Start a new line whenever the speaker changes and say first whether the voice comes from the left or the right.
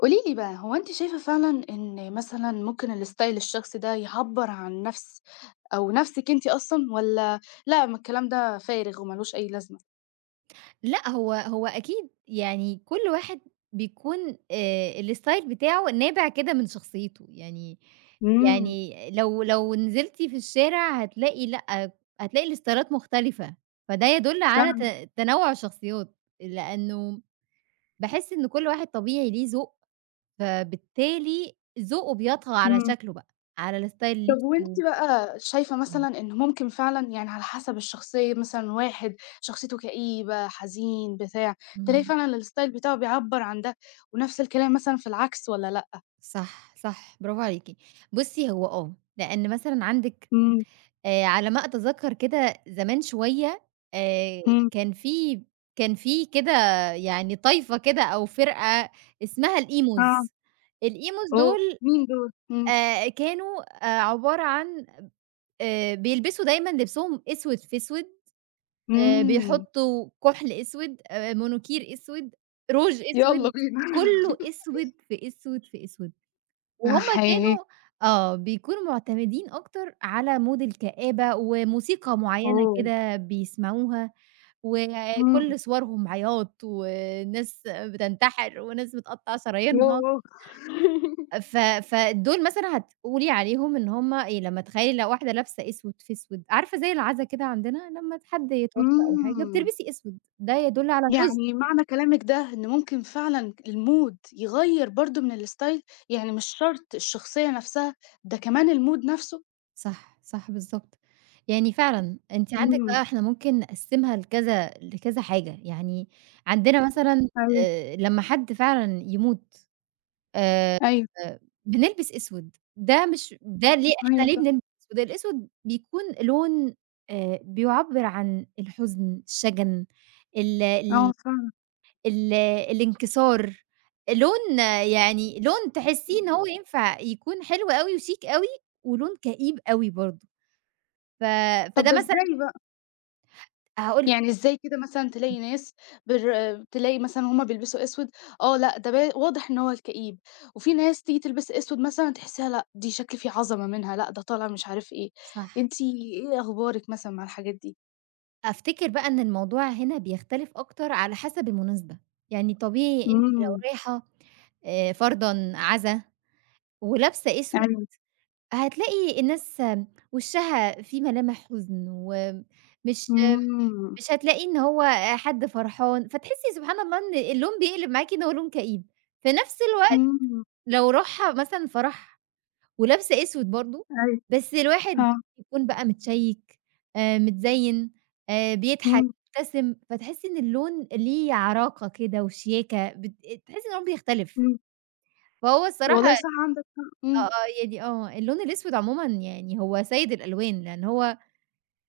left: قولي لي بقى، هو أنتِ شايفة فعلًا إن مثلًا ممكن الستايل الشخصي ده يعبّر عن نفس أو نفسِك أنتِ أصلًا والّا لأ، ما الكلام ده فارغ وما لوش أي لازمة؟
right: لأ، هو أكيد يعني كل واحد بيكون الstyle بتاعه نابع كده من شخصيته، يعني
left: إمم،
right: يعني لو نزلتِ في الشارع هتلاقي لأ، هتلاقي الإستايلات مختلفة، فده يدل على
left: فاهمة،
right: تنوع الشخصيات، لأنه باحس إن كل واحد طبيعي ليه ذوق، فبالتالي ذوقه بيطغى على
left: إمم.
right: شكله بقى، على الstyle اللي
left: طب وأنتِ
right: لبسه.
left: بقى شايفة
right: إمم.
left: مثلًا إن ممكن فعلًا يعني على حسب الشخصية مثلًا واحد شخصيته كئيبة، حزين، بتاع، تلاقي
right: إمم،
left: فعلًا الستايل بتاعه بيعبّر عن ده، ونفس الكلام مثلًا في العكس والّا لأ؟
right: صح، صح، برافو عليكِ. بُصي هو آه، لأن مثلًا عندِك
left: إمم،
right: على ما أتذكّر كده زمان شوية آآ
left: إمم،
right: كان في كان في كده يعني طايفة كده أو فرقة اسمها
left: آه.
right: الemos. الemos
left: أوه!
right: دول
left: مين دول؟ إمم،
right: كانوا عبارة عن بيلبسوا دايمًا لبسهم أسود في أسود،
left: إمم،
right: بيحطّوا كُحْل أسود، مانيكير أسود، روج
left: يالّا
right: أسود،
left: بينا.
right: كُلّه أسود في أسود في أسود. وهُم
left: أحييه،
right: كانوا آه، بيكونوا مُعتمدين أكتر على مود الكآبة وموسيقى معيّنة
left: أوه!
right: كده بيسمعوها،
left: إمم،
right: وكل صورهم عياط وناس بتنتحر وناس بتقطّع شرايينها،
left: يوه!
right: فدول مثلًا هتقولي عليهم إن هُم إيه، لمّا تخيّلي لو واحدة لابسة أسود في أسود، عارفة زي العزا كده عندنا لمّا حد يتوفى أو حاجة
left: إمم،
right: بتلبسي أسود، ده يدُل على الحزن.
left: يعني معنى كلامِك ده إن ممكن فعلًا الmood يغيّر برضه من الstyle، يعني مش شرط الشخصية نفسها، ده كمان الmood نفسه؟
right: صح، صح بالضبط. يعني فعلًا أنتِ عندِك
left: إمم،
right: بقى إحنا ممكن نقسّمها لكذا حاجة، يعني عندنا مثلًا
left: أيوه،
right: لمّا حد فعلًا يموت آآ
left: أيوه،
right: بنلبس أسود، ده مش ده ليه إحنا
left: أيوه
right: ليه
left: صح،
right: بنلبس أسود؟ الأسود بيكون لون بيعبّر عن الحزن، الشَجَن، ال
left: آه
right: ال
left: فعلًا.
right: ال الانكسار، لون آه، يعني لون تحسّيه إن هو ينفع يكون حلو أوي وشيك أوي ولون كئيب أوي برضه، ف
left: طب
right: فده
left: ده
right: مثلًا
left: إزاي بقى؟
right: هاقول لِك.
left: يعني إزاي كده مثلًا
right: إمم،
left: تلاقي ناس بر تلاقي مثلًا هُم بيلبسوا أسود، آه، لأ، ده واضح إن هو الكئيب، وفي ناس تيجي تلبس أسود مثلًا تحسّيها لأ، دي شكل فيه عظمة منها، لأ، ده طالع مش عارف إيه،
right: صح.
left: أنتِ إيه أخبارِك مثلًا مع الحاجات دي؟
right: أفتكر بقى إن الموضوع هنا بيختلف أكتر على حسب المناسبة، يعني طبيعي أنتِ لو
left: إمم،
right: رايحة فرضًا عزا ولابسة أسود
left: أيوه،
right: هتلاقي الناس وشها فيه ملامح حزن، ومش
left: إمم،
right: مش هتلاقيه إن هو حد فرحان، فتحسي سبحان الله إن اللون بيقلب معاكِ إن هو لون كئيب، في نفس الوقت
left: إمم،
right: لو روحها مثلًا فرح ولابسة أسود برضه،
left: أيوه،
right: بس الواحد
left: آه،
right: يكون بقى متشيّك، متزيّن، بيضحك،
left: إمم،
right: مُبتسم، فتحسّي إن اللون ليه عراقة كده وشياكة، تحسّي إن هو بيختلف.
left: إمم،
right: فهو الصراحة
left: والله صح عندك حق،
right: آه،
left: إمم،
right: آه، يعني آه، اللون الأسود عمومًا يعني هو سيد الألوان، لإن هو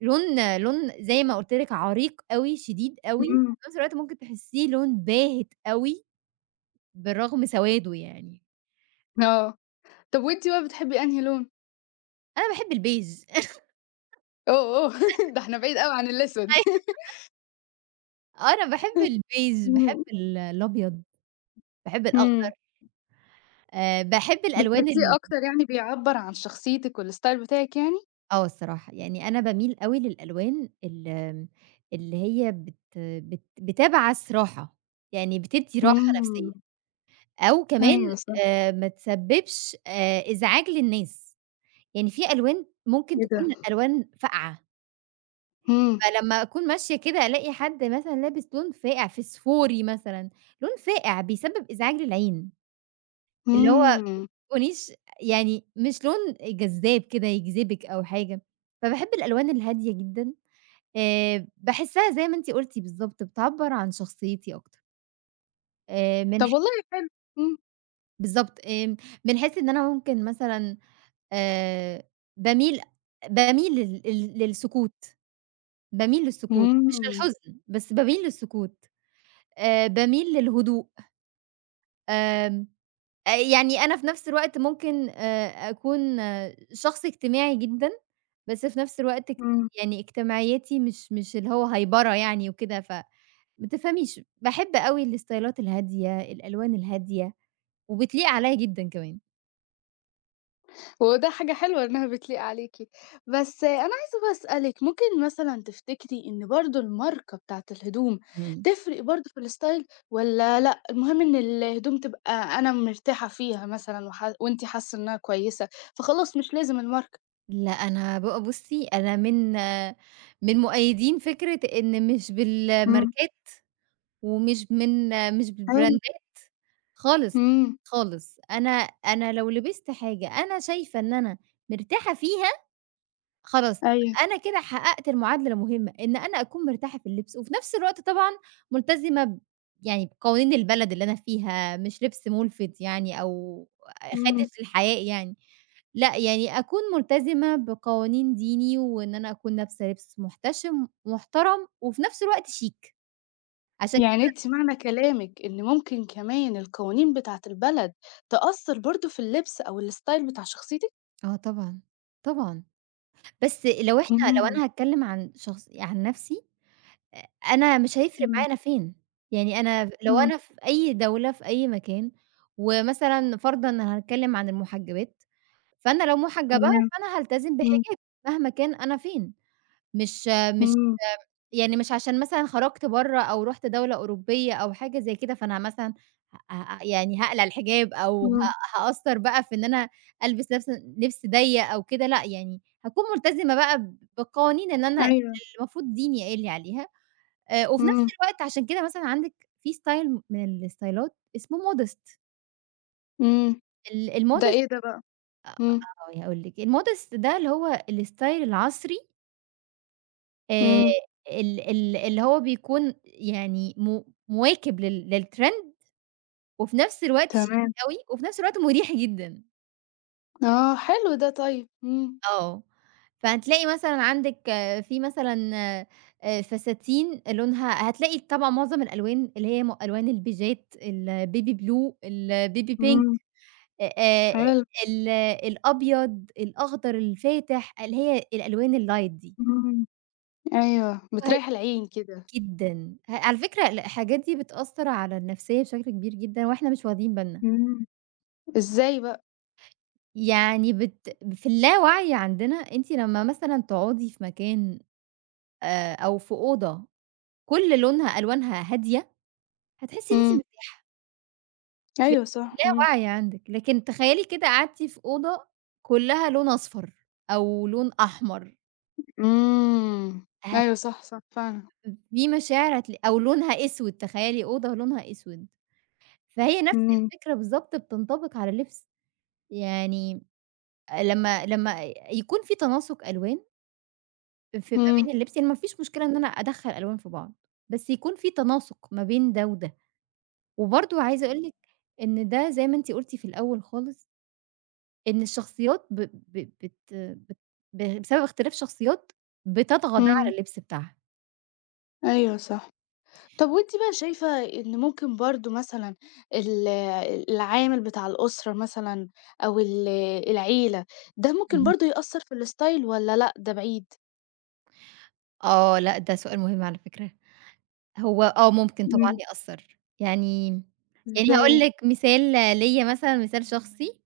right: لون زي ما قُلت لِك عريق أوي، شديد أوي،
left: إمم،
right: وفي نفس الوقت ممكن تحسّيه لون باهت أوي بالرغم سواده يعني.
left: آه، طب وأنتِ بقى بتحبي أنهي لون؟
right: أنا باحب البيج
left: أوه، أوه! ده إحنا بعيد أوي عن الأسود.
right: أيوة، أنا باحب البيج، باحب
left: إمم،
right: الأبيض. باحب الأخضر،
left: إمم.
right: باحب الألوان
left: بتحسيه أكتر يعني بيعبّر عن شخصيتِك والstyle بتاعِك يعني؟
right: آه الصراحة، يعني أنا باميل أوي للألوان اللي هي بت بت بتبعث راحة، يعني بتدّي راحة نفسية،
left: إمم،
right: أو كمان
left: أيوه صح،
right: ما تسبّبش إزعاج للناس، يعني في ألوان ممكن
left: إيه
right: تكون
left: ده!
right: ألوان فاقعة،
left: إمم،
right: فلمّا أكون ماشية كده ألاقي حد مثلًا لابس لون فاقع، فسفوري مثلًا، لون فاقع بيسبب إزعاج للعين، اللي هو
left: إمم،
right: تكونيش يعني مش لون جذاب كده يجذبِك أو حاجة، فباحب الألوان الهادية جدًا، باحسّها زي ما أنتِ قُلتِ بالضبط بتعبّر عن شخصيتي أكتر، من ح
left: طب والله حلو، إمم،
right: بالضبط، من حيث إن أنا ممكن مثلًا آآ باميل باميل لل لل للسكوت، باميل للسكوت، مش
left: إمم،
right: للحزن، بس باميل للسكوت، باميل للهدوء، آمم يعني أنا في نفس الوقت ممكن أكون آه، شخص اجتماعي جدًا، بس في نفس الوقت
left: إمم،
right: يعني اجتماعيتي مش اللي هو هايبرة يعني وكده، ما تفهميش، باحب أوي الستايلات الهادية، الألوان الهادية، وبتليق عليَّ جدًا كمان.
left: وده حاجة حلوة إنها بتليق عليكِ، بس أنا عايزة بقى أسألِك، ممكن مثلًا تفتكري إن برضه الماركة بتاعة الهدوم
right: إمم.
left: تفرق برضه في الstyle والّا لأ، المهم إن الهدوم تبقى أنا مرتاحة فيها مثلًا وأنتِ حاسة إنها كويسة، فخلاص مش لازم الماركة؟
right: لأ أنا بقى بُصّي، أنا من آه، من مؤيدين فكرة إن مش
left: إمم،
right: بالماركات ومش من مش
left: حلو،
right: بالبراندات خالص،
left: إمم،
right: خالص. أنا لو لبست حاجة أنا شايفة إن أنا مرتاحة فيها، خلاص
left: أيوه.
right: يبقى أنا كده حققت المعادلة المهمة، إن أنا أكون مرتاحة في اللبس، وفي نفس الوقت طبعًا ملتزمة يعني بقوانين البلد اللي أنا فيها، مش لبس مُلفِت يعني أو
left: إمم،
right: خادش للحياء يعني، لأ، يعني أكون ملتزمة بقوانين ديني، وإن أنا أكون لابسة لبس محتشم، محترم، وفي نفس الوقت شيك عشان
left: يعني أنتِ معنى كلامِك إن ممكن كمان القوانين بتاعة البلد تأثّر برضه في اللبس أو الstyle بتاع شخصيتِك؟
right: آه طبعًا، طبعًا. بس لو إحنا لو
left: إمم،
right: أنا هاتكلم عن شخص عن نفسي، أ أنا مش هيفرق
left: إمم،
right: معايا أنا فين، يعني أنا لو
left: إمم،
right: أنا في أي دولة، في أي مكان، ومثلًا فرضًا ان هنتكلم عن المحجبات، فأنا لو محجبة
left: تمام،
right: فأنا هالتزم
left: إمم،
right: بحجابي مهما كان أنا فين، مش مش
left: إمم،
right: يعني مش عشان مثلًا خرجت برّه أو رُحت دولة أوروبية أو حاجة زي كده، فأنا مثلًا ه ه يعني هاقلع الحجاب أو
left: إمم،
right: هاقصّر بقى في إن أنا ألبس لبس ضيّق أو كده، لأ، يعني هاكون ملتزمة بقى بقوانين إن أنا
left: أيوه،
right: المفروض ديني قايل لي عليها، وفي نفس
left: إمم.
right: الوقت عشان كده مثلًا عندِك في style من الستايلات اسمه modest.
left: إمم، ده
right: الmodest
left: إيه ده بقى؟ إمم،
right: آه، يعني هاقول لِك الmodest ده اللي هو الstyle العصري، آآ،
left: إمم.
right: ال ال اللي هو بيكون يعني مواكب للtrend وفي نفس الوقت شيك
left: تمام.
right: أوي، وفي نفس الوقت مُريح جدًا،
left: آه، حلو ده طيب، إمم.
right: آه، فهتلاقي مثلًا عندِك في مثلًا فساتين لونها هتلاقي طبعًا معظم الألوان اللي هي ألوان البيجات، الbaby blue، الbaby pink
left: إمم،
right: آآ، آآ
left: حلو،
right: ال الأبيض، الأخضر الفاتح، اللي هي الألوان الlight دي،
left: إمم. أيوه،
right: وه
left: بتريّح العين كده.
right: جدًا، على فكرة الحاجات دي بتأثّر على النفسية بشكل كبير جدًا، وإحنا مش واخدين بالنا.
left: إمم. إزاي بقى؟
right: يعني في اللاوعي عندنا أنتِ لمّا مثلًا تقعدي في مكان أو في أوضة كل لونها ألوانها هادية، هتحسّي إن أنتِ
left: إمم،
right: مرتاحة في
left: أيوه
right: في
left: صح، إمم،
right: اللاوعي عندِك، لكن تخيّلي كده قعدتِ في أوضة كلّها لون أصفر أو لون أحمر،
left: إمم،
right: ه
left: أيوه صح، صح فعلًا،
right: في مشاعر أو لونها أسود، تخيّلي أوضة لونها أسود، فهي نفس
left: إمم،
right: الفكرة بالضبط بتنطبق على اللبس، يعني لمّا يكون في تناسق ألوان في ما
left: إمم.
right: بين اللبس يعني ما فيش مشكلة إن أنا أدخّل ألوان في بعض، بس يكون في تناسق ما بين ده وده، وبرضه عايزة أقول لِك إن ده زي ما أنتِ قُلتِ في الأول خالص، إن الشخصيات ب ب بت بت ب بسبب اختلاف شخصيات بتطغى ده
left: إمم،
right: على اللبس بتاعها.
left: أيوه صح. طب وأنتِ بقى شايفة إن ممكن برضه مثلًا ال العامل بتاع الأسرة مثلًا أو العيلة، ده ممكن
right: اهم.
left: برضه يأثّر في الstyle والّا لأ ده بعيد؟
right: آه، لأ ده سؤال مهم على فكرة، هو آه ممكن طبعًا
left: إمم،
right: يأثّر، يعني يعني هاقول
left: إزاي؟
right: لِك مثال ليّا مثلًا مثال شخصي.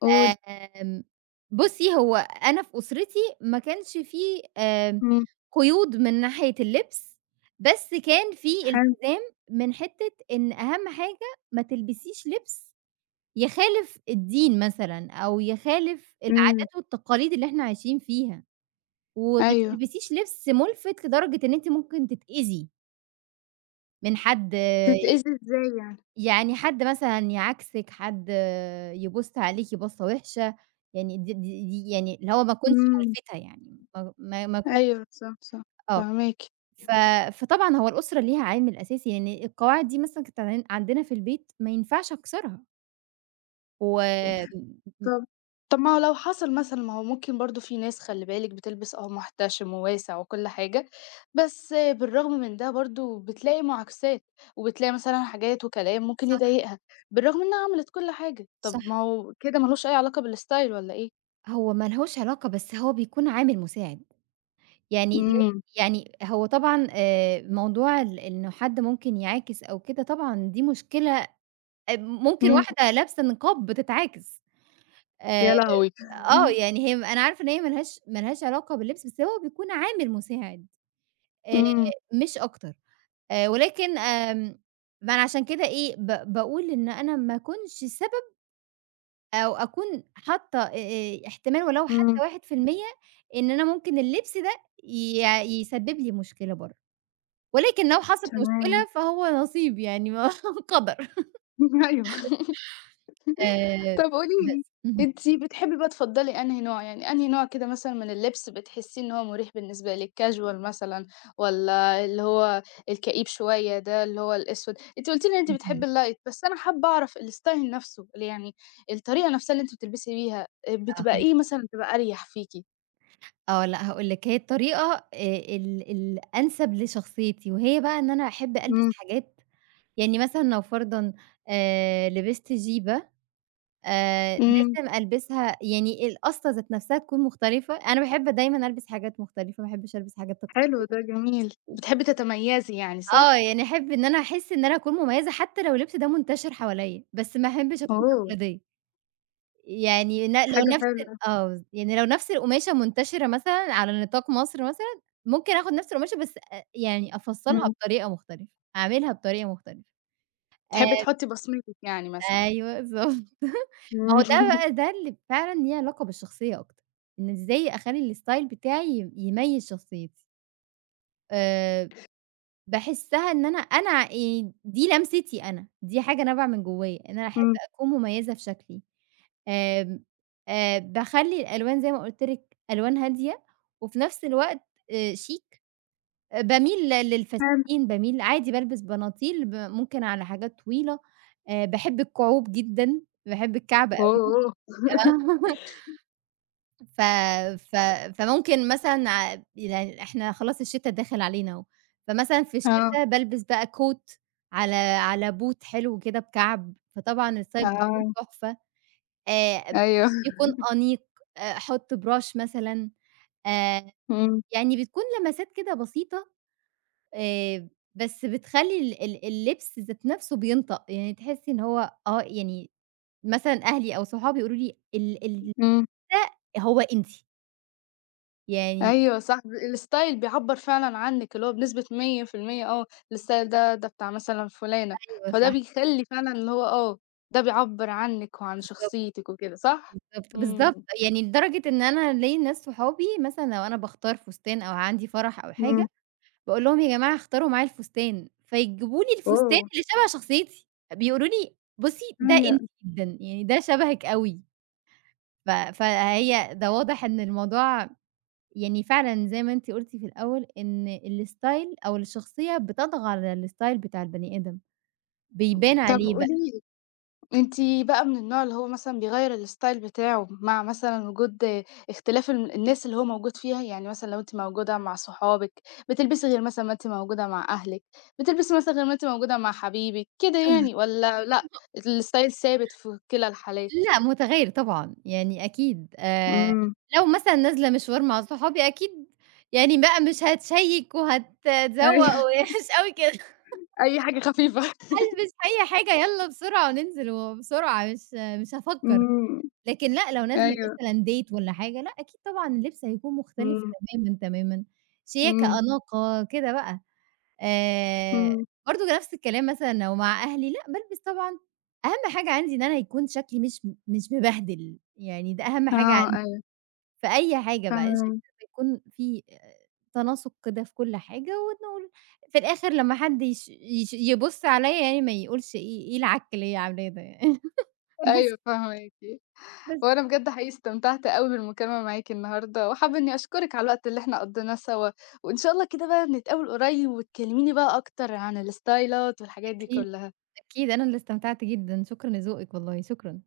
left: قولي.
right: آمم، بُصّي، هو أنا في أسرتي ما كانش في آمم،
left: إمم،
right: قيود من ناحية اللبس، بس كان في
left: حلو،
right: التزام من حتّة إن أهم حاجة ما تلبسيش لبس يخالف الدين مثلًا أو يخالف
left: إمم،
right: العادات والتقاليد اللي إحنا عايشين فيها، وما
left: أيوه.
right: تلبسيش لبس مُلفِت لدرجة إن أنتِ ممكن تتأذي من حد.
left: بتتأذي إزاي يعني؟
right: يعني حد مثلًا يعاكسِك، حد يبُص عليكِ بصّة وِحشة، يعني دي يعني اللي هو ما تكونش
left: إمم،
right: مُلفتة يعني، ما تكونش
left: أيوه صح، صح،
right: آه،
left: فاهماكِ.
right: ف فطبعًا هو الأسرة ليها عامل أساسي، يعني القواعد دي مثلًا كانت عندنا في البيت ما ينفعش أكسرها، وآمم
left: طب طب ما هو لو حصل مثلًا ما هو ممكن برضه في ناس خلّي بالِك بتلبس محتشم وواسع وكل حاجة، بس بالرغم من ده برضه بتلاقي معاكسات، وبتلاقي مثلًا حاجات وكلام ممكن
right: صح،
left: يضايقها، بالرغم إنها عملت كل حاجة،
right: صح.
left: طب ما هو كده ما لوش أي علاقة بالstyle والّا إيه؟
right: هو ما لهوش علاقة، بس هو بيكون عامل مساعد، يعني
left: إمم،
right: يعني هو طبعًا موضوع إنه حد ممكن يعاكس أو كده، طبعًا دي مشكلة، ممكن
left: إمم،
right: واحدة لابسة نقاب بتتعاكس. آآ
left: يا لهوي!
right: آه، يعني هي أنا عارفة إن هي ما لهاش علاقة باللبس، بس هو بيكون عامل مساعد آآ
left: إمم،
right: مش أكتر، ولكن ما أنا عشان كده إيه، باقول إن أنا ما أكونش سبب أو أكون حاطة احتمال ولو حتى
left: إمم،
right: 1% إن أنا ممكن اللبس ده ي يسبب لي مشكلة برّه، ولكن لو حصلت مشكلة
left: تمام،
right: فهو نصيب يعني ما قدر
left: أيوه.
right: آآ
left: طب قولي لي
right: بس. اهم،
left: أنتِ بتحبي بقى تفضّلي أنهي نوع، يعني أنهي نوع كده مثلًا من اللبس بتحسّي إن هو مُريح بالنسبة لِك، casual مثلًا والّا اللي هو الكئيب شوية ده اللي هو الأسود؟ أنتِ قُلتِ لي إن أنتِ
right: اهم،
left: بتحبّي الlight بس أنا حابّة أعرف الstyle نَفْسه، اللي يعني الطريقة نَفْسها اللي أنتِ بتلبسي بيها بتبقى
right: أها.
left: إيه مثلًا بتبقى أريح فيكِ؟
right: آه، لأ هاقول لِك هي الطريقة ال الأنسب لشخصيتي، وهي بقى إن أنا أحب ألبس
left: إمم.
right: حاجات يعني مثلًا لو فرضًا لبست جيبة
left: إمم،
right: لازم ألبسها يعني القصة ذات نفسها تكون مختلفة، أنا باحب دايمًا ألبس حاجات مختلفة، ما أحبش ألبس حاجات
left: حلو
right: تقليدية.
left: ده جميل، بتحبّي تتميّزي يعني
right: آه،
left: صح؟
right: يعني أحب إن أنا أحس إن أنا أكون مميزة حتى لو اللبس ده منتشر حواليّا، بس ما أحبش أكون
left: أوه!
right: تقليدية. يعني لو
left: حاجة
right: نفس
left: حلوة،
right: آه، يعني لو نفس القماشة منتشرة مثلًا على نطاق مصر مثلًا، ممكن آخُد نفس القماشة بس يعني
left: إمم.
right: أفصّلها
left: إمم،
right: بطريقة مختلفة، أعملها بطريقة مختلفة.
left: تحبّي
right: آآ
left: تحُطّي بصمتِك يعني مثلًا.
right: أيوه بالضبط. ما
left: إمم،
right: هو ده بقى ده اللي فعلًا ليه علاقة بالشخصية أكتر، إن إزاي أخلّي الstyle بتاعي يميّز شخصيتي. آآ باحسّها إن أنا دي لمستي أنا، دي حاجة نابعة من جوّايا، إن أنا أحب
left: إمم.
right: أكون مميّزة في شكلي. آمم باخلّي الألوان زي ما قُلت لِك ألوان هادية وفي نفس الوقت شيك، باميل
left: حلو.
right: للفساتين، باميل عادي بالبس بناطيل ممكن على حاجات طويلة، باحب الكُعوب جدًا، باحب الكعب
left: أوه!
right: أوي. ف ف فممكن مثلًا يعني إحنا خلاص الشتا داخل علينا أهو، فمثلًا في
left: آه،
right: الشتا بالبس بقى كوت على boot حلو كده بكَعْب، فطبعًا الصيف بيكون
left: آه،
right: تحفة، ب
left: أيوه،
right: بيكون أنيق، أحُط brush مثلًا، آآ
left: إمم،
right: يعني بتكون لمسات كده بسيطة آآ بس بتخلّي ال ال اللبس ذات نَفْسه بينطق، يعني تحسّي إن هو آه، يعني مثلًا أهلي أو صحابي يقولوا لي: "ال ال
left: إمم،
right: ده هو أنتِ." يعني
left: أيوه صح، الstyle بيعبّر فعلًا عنِك، اللي هو بنسبة 100% الstyle ده بتاع مثلًا فلانة،
right: أيوه
left: فده
right: صح.
left: بيخلّي فعلًا اللي هو ده بيعبّر عنِك وعن
right: بالضبط،
left: شخصيتِك وكده، صح؟
right: بالضبط،
left: إمم،
right: يعني لدرجة إن أنا ليّا ناس صحابي مثلًا لو أنا باختار فستان أو عندي فرح أو
left: إمم،
right: حاجة، باقول لهم يا جماعة اختاروا معايا الفستان، فيجيبوا لي الفستان
left: أوه!
right: اللي شبه شخصيتي، بيقولوا لي بُصّي ده
left: أيوه،
right: أنتِ جدًا، يعني ده شبهِك أوي، فهي ده واضح إن الموضوع يعني فعلًا زي ما أنتِ قُلتِ في الأول إن الstyle أو الشخصية بتطغى على الstyle بتاع البني آدم، بيبان
left: طَب
right: عليه بقى.
left: قولي أنتِ بقى من النوع اللي هو مثلًا بيغيّر الstyle بتاعه مع مثلًا وجود اختلاف الناس اللي هو موجود فيها؟ يعني مثلًا لو أنتِ موجودة مع صحابِك، بتلبسي غير مثلًا ما أنتِ موجودة مع أهلِك، بتلبسي مثلًا غير ما أنتِ موجودة مع حبيبِك، كده يعني والّا لأ، الstyle ثابت في كلا الحالات؟
right: لأ، متغيّر طبعًا، يعني أكيد،
left: إمم.
right: لو مثلًا نازلة مشوار مع صحابي أكيد يعني بقى مش هاتشيّك وهاتذوّق
left: أيوه،
right: ومش أوي كده،
left: أي حاجة خفيفة.
right: هالبس أي حاجة يالّا بسرعة وننزل وبسرعة مش هافكّر،
left: إمم.
right: لكن لأ، لو نازلة
left: أيوه.
right: مثلًا date والّا حاجة لأ، أكيد طبعًا اللبس هيكون مختلف
left: إمم.
right: تمامًا، تمامًا، شياكة،
left: إمم.
right: أناقة، كده بقى. آآ
left: إمم.
right: برضه نفس الكلام مثلًا لو مع أهلي، لأ بالبس طبعًا أهم حاجة عندي إن أنا يكون شكلي مش مبهدل، يعني ده أهم حاجة
left: آه،
right: عندي
left: أيوه،
right: في أي حاجة بقى، الشكل
left: فاهماكِ.
right: يكون في تناسق كده في كل حاجة، ونقول في الآخر لمّا حد يش يش يبُص عليَّ يعني ما يقولش إيه العك اللي هي عاملاه ده يعني بس،
left: أيوه، فاهماكِ.
right: بس
left: وأنا بجد حقيقي استمتعت أوي بالمكالمة معاكِ النهارده، وحابة إني أشكرِك على الوقت اللي إحنا قضيناه سوا، وإن شاء الله كده بقى نتقابل قريب وتكلميني بقى أكتر عن الستايلات والحاجات دي
right: أكيد،
left: كلها.
right: أكيد أنا اللي استمتعت جدًا، شكرًا لذوقِك والله، شكرًا.